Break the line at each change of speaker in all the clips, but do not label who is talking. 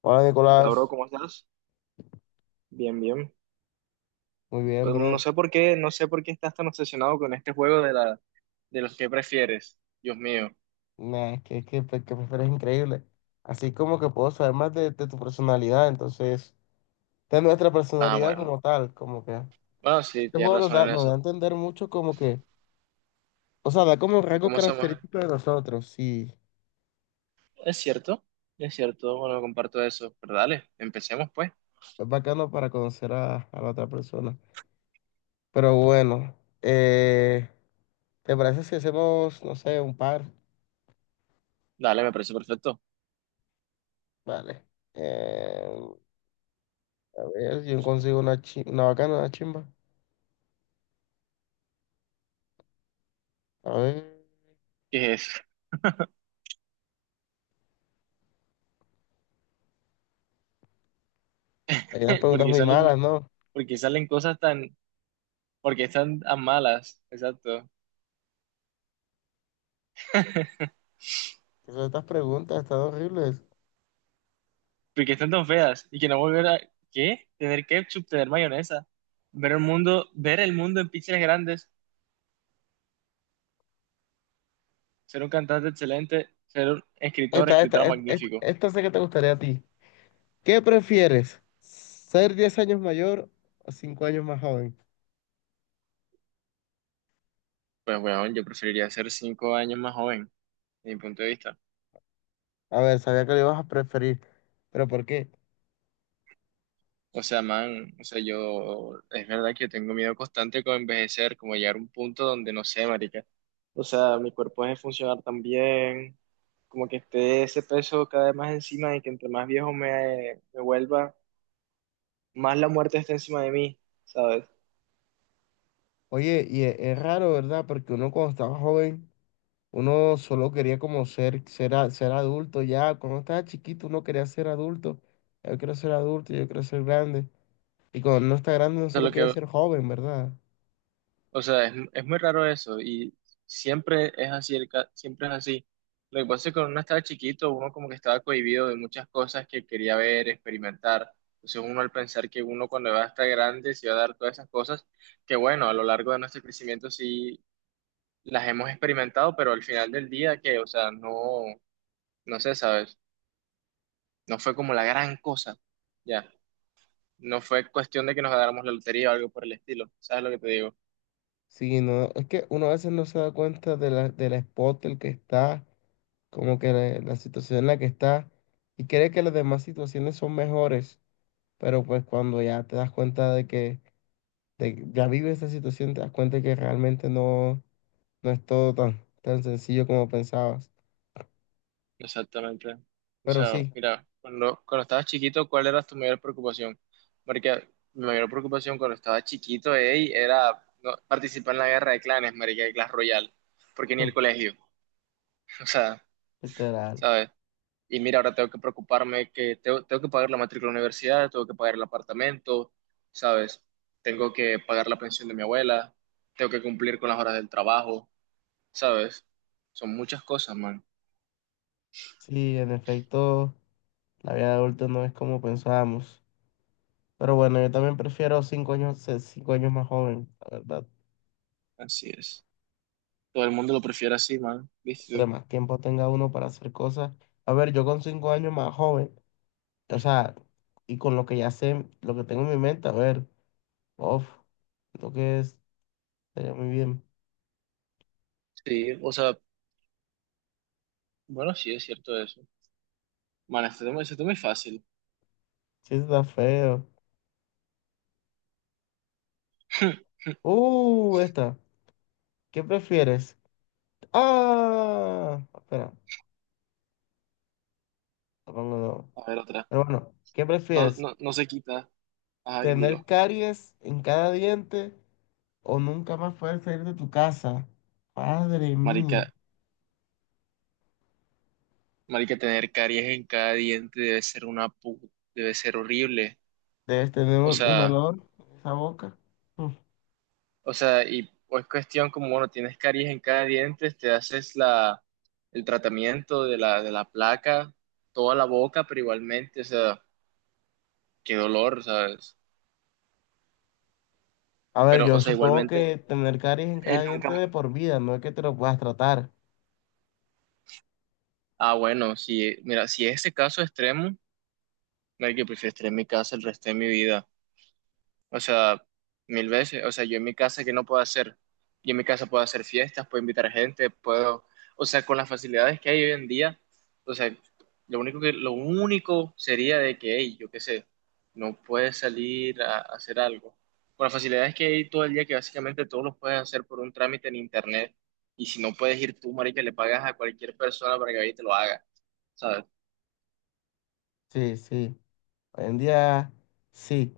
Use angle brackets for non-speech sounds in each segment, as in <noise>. Hola
Hola, bro,
Nicolás,
¿cómo estás? Bien, bien.
muy bien
Pues, No
bro.
sé por qué, no sé por qué estás tan obsesionado con este juego de los que prefieres. Dios mío.
Nah, es que, pues, eres increíble. Así como que puedo saber más de tu personalidad, entonces, de nuestra
Ah,
personalidad
bueno.
como tal, como que
Bueno, sí,
este
tienes
juego nos
razón
da,
en
nos da a
eso.
entender mucho como que, o sea, da como un
¿Y
rasgo
cómo hacemos?
característico de nosotros y
Es cierto, es cierto. Bueno, comparto eso. Pero dale, empecemos pues.
es bacano para conocer a la otra persona. Pero bueno, eh, ¿te parece si hacemos, no sé, un par?
Dale, me parece perfecto.
Vale. Eh, a ver, yo consigo una bacana, una chimba. A ver.
¿Qué es?
Hay unas
<laughs>
preguntas
Porque
muy malas,
salen,
¿no?
porque salen cosas tan, porque están tan malas, exacto.
¿Qué son estas preguntas? Están horribles.
Porque están tan feas y que no volver a, ¿qué? Tener ketchup, tener mayonesa, ver el mundo en píxeles grandes. Ser un cantante excelente, ser un escritor,
Esta, esta,
escritor
esta, esta,
magnífico.
esta sé que te gustaría a ti. ¿Qué prefieres? ¿Ser 10 años mayor o 5 años más joven?
Pues bueno, yo preferiría ser 5 años más joven, desde mi punto de vista.
A ver, sabía que lo ibas a preferir, pero ¿por qué?
O sea, man, yo, es verdad que yo tengo miedo constante con envejecer, como llegar a un punto donde no sé, marica. O sea, mi cuerpo deje de funcionar tan bien, como que esté ese peso cada vez más encima y que entre más viejo me vuelva, más la muerte está encima de mí, ¿sabes?
Oye, es raro, ¿verdad? Porque uno cuando estaba joven, uno solo quería como ser adulto ya. Cuando estaba chiquito, uno quería ser adulto. Yo quiero ser adulto, yo quiero ser grande. Y cuando uno está grande, uno
O sea,
solo
lo
quiere
que,
ser joven, ¿verdad?
O sea, es muy raro eso y siempre es así. Lo que pasa es que cuando uno estaba chiquito, uno como que estaba cohibido de muchas cosas que quería ver, experimentar. Entonces uno al pensar que uno cuando va a estar grande se va a dar todas esas cosas, que bueno, a lo largo de nuestro crecimiento sí las hemos experimentado, pero al final del día que, o sea, no, no sé, ¿sabes? No fue como la gran cosa, ya. No fue cuestión de que nos ganáramos la lotería o algo por el estilo, ¿sabes lo que te digo?
Sí, no, es que uno a veces no se da cuenta de la, del spot el que está, como que la situación en la que está, y cree que las demás situaciones son mejores, pero pues cuando ya te das cuenta de que ya vives esa situación, te das cuenta que realmente no es todo tan, tan sencillo como pensabas.
Exactamente. O
Pero
sea,
sí.
mira, cuando estabas chiquito, ¿cuál era tu mayor preocupación? Porque mi mayor preocupación cuando estaba chiquito, ey, era no, participar en la guerra de clanes, marica, de Clash Royale, porque ni
Hmm.
el colegio, <laughs> o sea,
Literal.
¿sabes? Y mira, ahora tengo que preocuparme que tengo que pagar la matrícula de la universidad, tengo que pagar el apartamento, ¿sabes? Tengo que pagar la pensión de mi abuela, tengo que cumplir con las horas del trabajo, ¿sabes? Son muchas cosas, man.
Sí, en efecto, la vida de adulto no es como pensábamos. Pero bueno, yo también prefiero 5 años, ser 5 años más joven, la verdad.
Así es. Todo el mundo lo prefiere así, man.
Entre
¿Viste?
más tiempo tenga uno para hacer cosas. A ver, yo con 5 años más joven, o sea, y con lo que ya sé, lo que tengo en mi mente, a ver, uff, lo que es, estaría muy bien.
Sí, o sea, bueno, sí es cierto eso. Bueno, este tema es fácil.
Sí, está feo.
<laughs>
Esta, ¿qué prefieres? Ah, espera, lo pongo de nuevo.
A ver, otra.
Pero bueno, ¿qué
No,
prefieres?
no, no se quita. Ah,
¿Tener
dilo.
caries en cada diente o nunca más poder salir de tu casa? Madre mía,
Marica, marica, tener caries en cada diente debe ser debe ser horrible.
debes tener
O
un
sea,
olor en esa boca.
o sea, y o es cuestión como, bueno, tienes caries en cada diente, te haces el tratamiento de la placa, toda la boca, pero igualmente, o sea, qué dolor, ¿sabes?
A ver,
Pero,
yo
o sea,
supongo
igualmente,
que tener caries en
él
cada diente de
nunca...
por vida, no es que te lo puedas tratar.
Ah, bueno, si, mira, si es ese caso extremo, que prefiero estar en mi casa el resto de mi vida. O sea, mil veces. O sea, yo en mi casa, ¿qué no puedo hacer? Yo en mi casa puedo hacer fiestas, puedo invitar gente, puedo... O sea, con las facilidades que hay hoy en día, o sea, lo único sería de que, hey, yo qué sé, no puedes salir a hacer algo. Con las facilidades que hay todo el día, que básicamente todos los puedes hacer por un trámite en internet. Y si no puedes ir tú, marica, le pagas a cualquier persona para que vaya y te lo haga. ¿Sabes?
Sí, sí. Hoy en día, sí.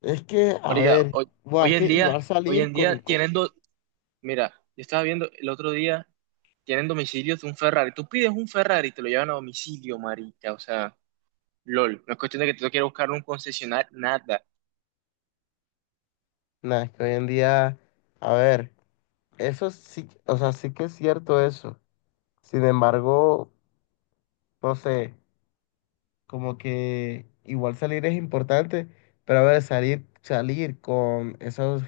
Es que, a
Marica,
ver,
hoy,
buah,
hoy
es que
en día...
igual
Hoy
salir
en
con,
día
con...
Mira, yo estaba viendo el otro día, tienen domicilios de un Ferrari. Tú pides un Ferrari y te lo llevan a domicilio, marica. O sea, lol. No es cuestión de que tú quieras buscar un concesionario, nada.
Nah, es que hoy en día, a ver, eso sí, o sea, sí que es cierto eso. Sin embargo, no sé, como que igual salir es importante, pero a ver, salir, salir con esos,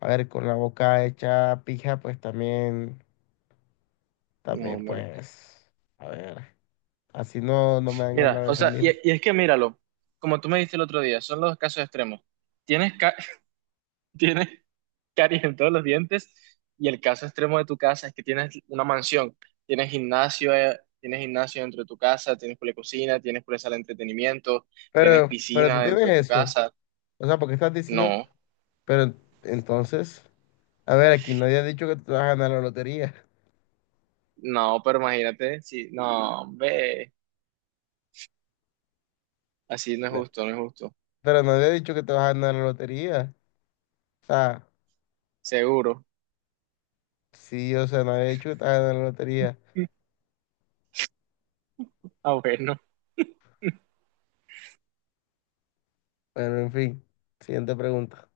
a ver, con la boca hecha pija, pues también,
No,
también,
marica.
pues, a ver. Así no, no me dan
Mira,
ganas de
o sea, y,
salir.
y es que míralo, como tú me dijiste el otro día, son los casos extremos. Tienes, ca- <laughs> Tienes caries en todos los dientes y el caso extremo de tu casa es que tienes una mansión, tienes gimnasio dentro de tu casa, tienes por cocina, tienes por sala de entretenimiento, tienes
Pero
piscina
tú
dentro
tienes
de tu
eso.
casa.
O sea, ¿por qué estás diciendo?
No.
Pero entonces, a ver, aquí nadie ha dicho que tú te vas a ganar la lotería.
No, pero imagínate, sí, no, ve, así no es
Na-
justo, no es justo.
Pero nadie ha dicho que te vas a ganar la lotería. O sea,
Seguro.
sí, o sea, nadie ha dicho que te vas a ganar la lotería.
<laughs> Ah, bueno.
Bueno, en fin. Siguiente pregunta.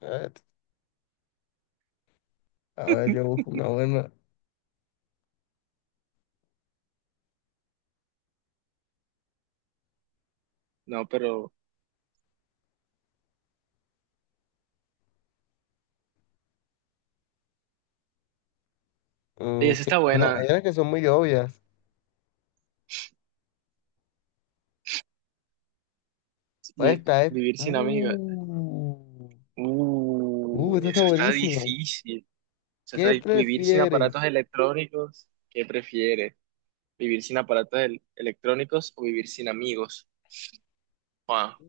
A ver, a ver, yo busco una buena.
No, pero ey,
Mm,
esa
que-
está
hay, hay
buena.
unas que son muy obvias. Pues
vi-
esta es.
Vivir sin amigos.
Esta está
Eso está
buenísima.
difícil.
¿Qué
Vivir sin aparatos
prefieres?
electrónicos. ¿Qué prefieres? ¿Vivir sin aparatos electrónicos o vivir sin amigos? Ah,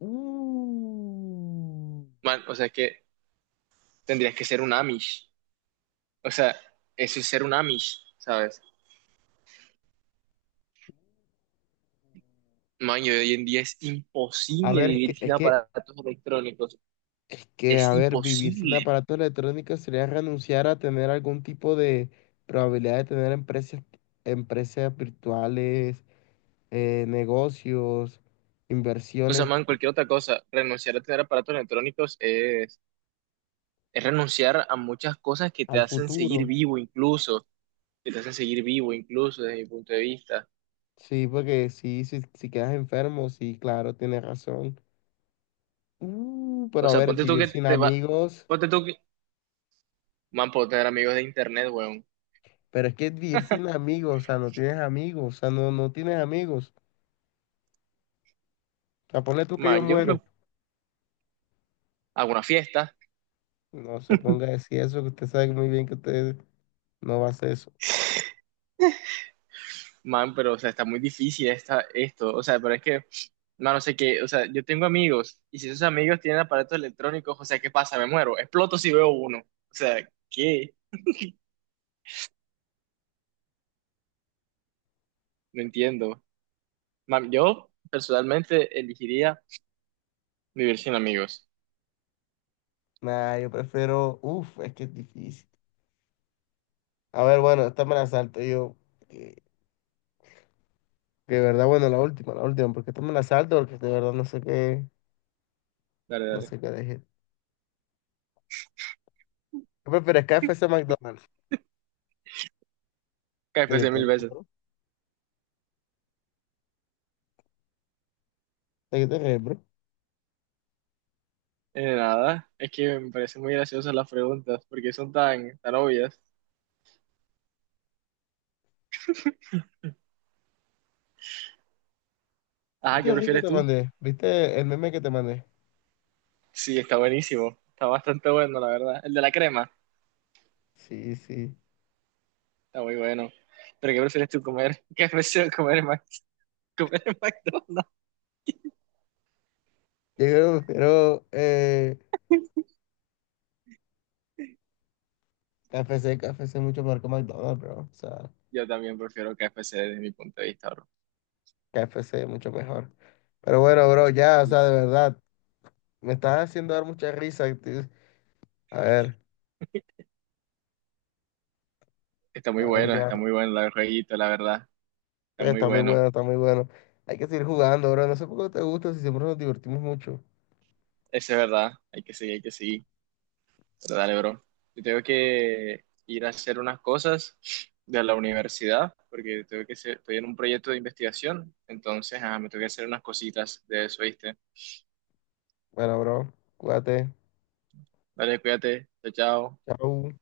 Mm.
man, o sea, es que tendrías que ser un Amish. O sea, eso es ser un Amish, ¿sabes? Maño, hoy en día es
A
imposible
ver, es que,
vivir sin
es que,
aparatos electrónicos.
es que,
Es
a ver, vivir sin
imposible.
aparatos electrónicos sería renunciar a tener algún tipo de probabilidad de tener empresas, empresas virtuales, negocios,
O sea,
inversiones
man, cualquier otra cosa, renunciar a tener aparatos electrónicos es renunciar a muchas cosas que te
al
hacen seguir
futuro.
vivo incluso, que te hacen seguir vivo incluso desde mi punto de vista.
Sí, porque sí, si quedas enfermo, sí, claro, tienes razón. Pero
O
a
sea,
ver, vivir sin amigos,
ponte tú que, man, puedo tener amigos de internet, weón.
pero es que vivir sin amigos, o sea, no tienes amigos, o sea, no, no tienes amigos. O sea, ponle tú que yo
Man, yo
muero.
me hago una fiesta,
No se ponga a
<laughs>
decir eso, que usted sabe muy bien que usted no va a hacer eso.
man, pero, o sea, está muy difícil esta, esto. O sea, pero es que mano, sé que, o sea, yo tengo amigos y si esos amigos tienen aparatos electrónicos, o sea, ¿qué pasa? Me muero, exploto si veo uno. O sea, ¿qué? No entiendo. Man, yo personalmente elegiría vivir sin amigos.
Nah, yo prefiero. Uf, es que es difícil. A ver, bueno, esta me la salto yo. Que, que de verdad, bueno, la última, porque esta me la salto, porque de verdad no sé qué,
Dale,
no
dale.
sé qué dejé. ¿Qué prefieres, KFC o McDonald's? ¿De qué
KFC
te
mil
ríes,
veces.
bro? ¿De qué te ríes, bro?
Nada, es que me parecen muy graciosas las preguntas porque son tan, tan obvias. Ajá,
¿Viste
¿qué
el reel que
prefieres
te
tú?
mandé? ¿Viste el meme que te mandé?
Sí, está buenísimo. Está bastante bueno, la verdad. El de la crema,
Sí, sí.
está muy bueno. Pero ¿qué prefieres tú comer? <laughs> qué prefieres comer, en comer en McDonald's?
Yo creo que prefiero KFC, KFC mucho mejor que McDonald's, bro. O sea.
Yo también prefiero KFC desde mi punto de vista, bro.
KFC, mucho mejor. Pero bueno, bro, ya, o sea, de verdad, me estás haciendo dar mucha risa. A ver, a ver, ya.
Está muy bueno el jueguito, la verdad. Está muy
Está muy
bueno.
bueno, está muy bueno. Hay que seguir jugando, bro. No sé por qué no te gusta, si siempre nos divertimos mucho.
Eso es verdad. Hay que seguir, hay que seguir. Pero dale, bro. Yo tengo que ir a hacer unas cosas de la universidad, porque tengo que estoy en un proyecto de investigación. Entonces, ah, me tengo que hacer unas cositas de eso, ¿viste?
Bueno, bro, cuídate.
Dale, cuídate. Chao, chao.
Chao.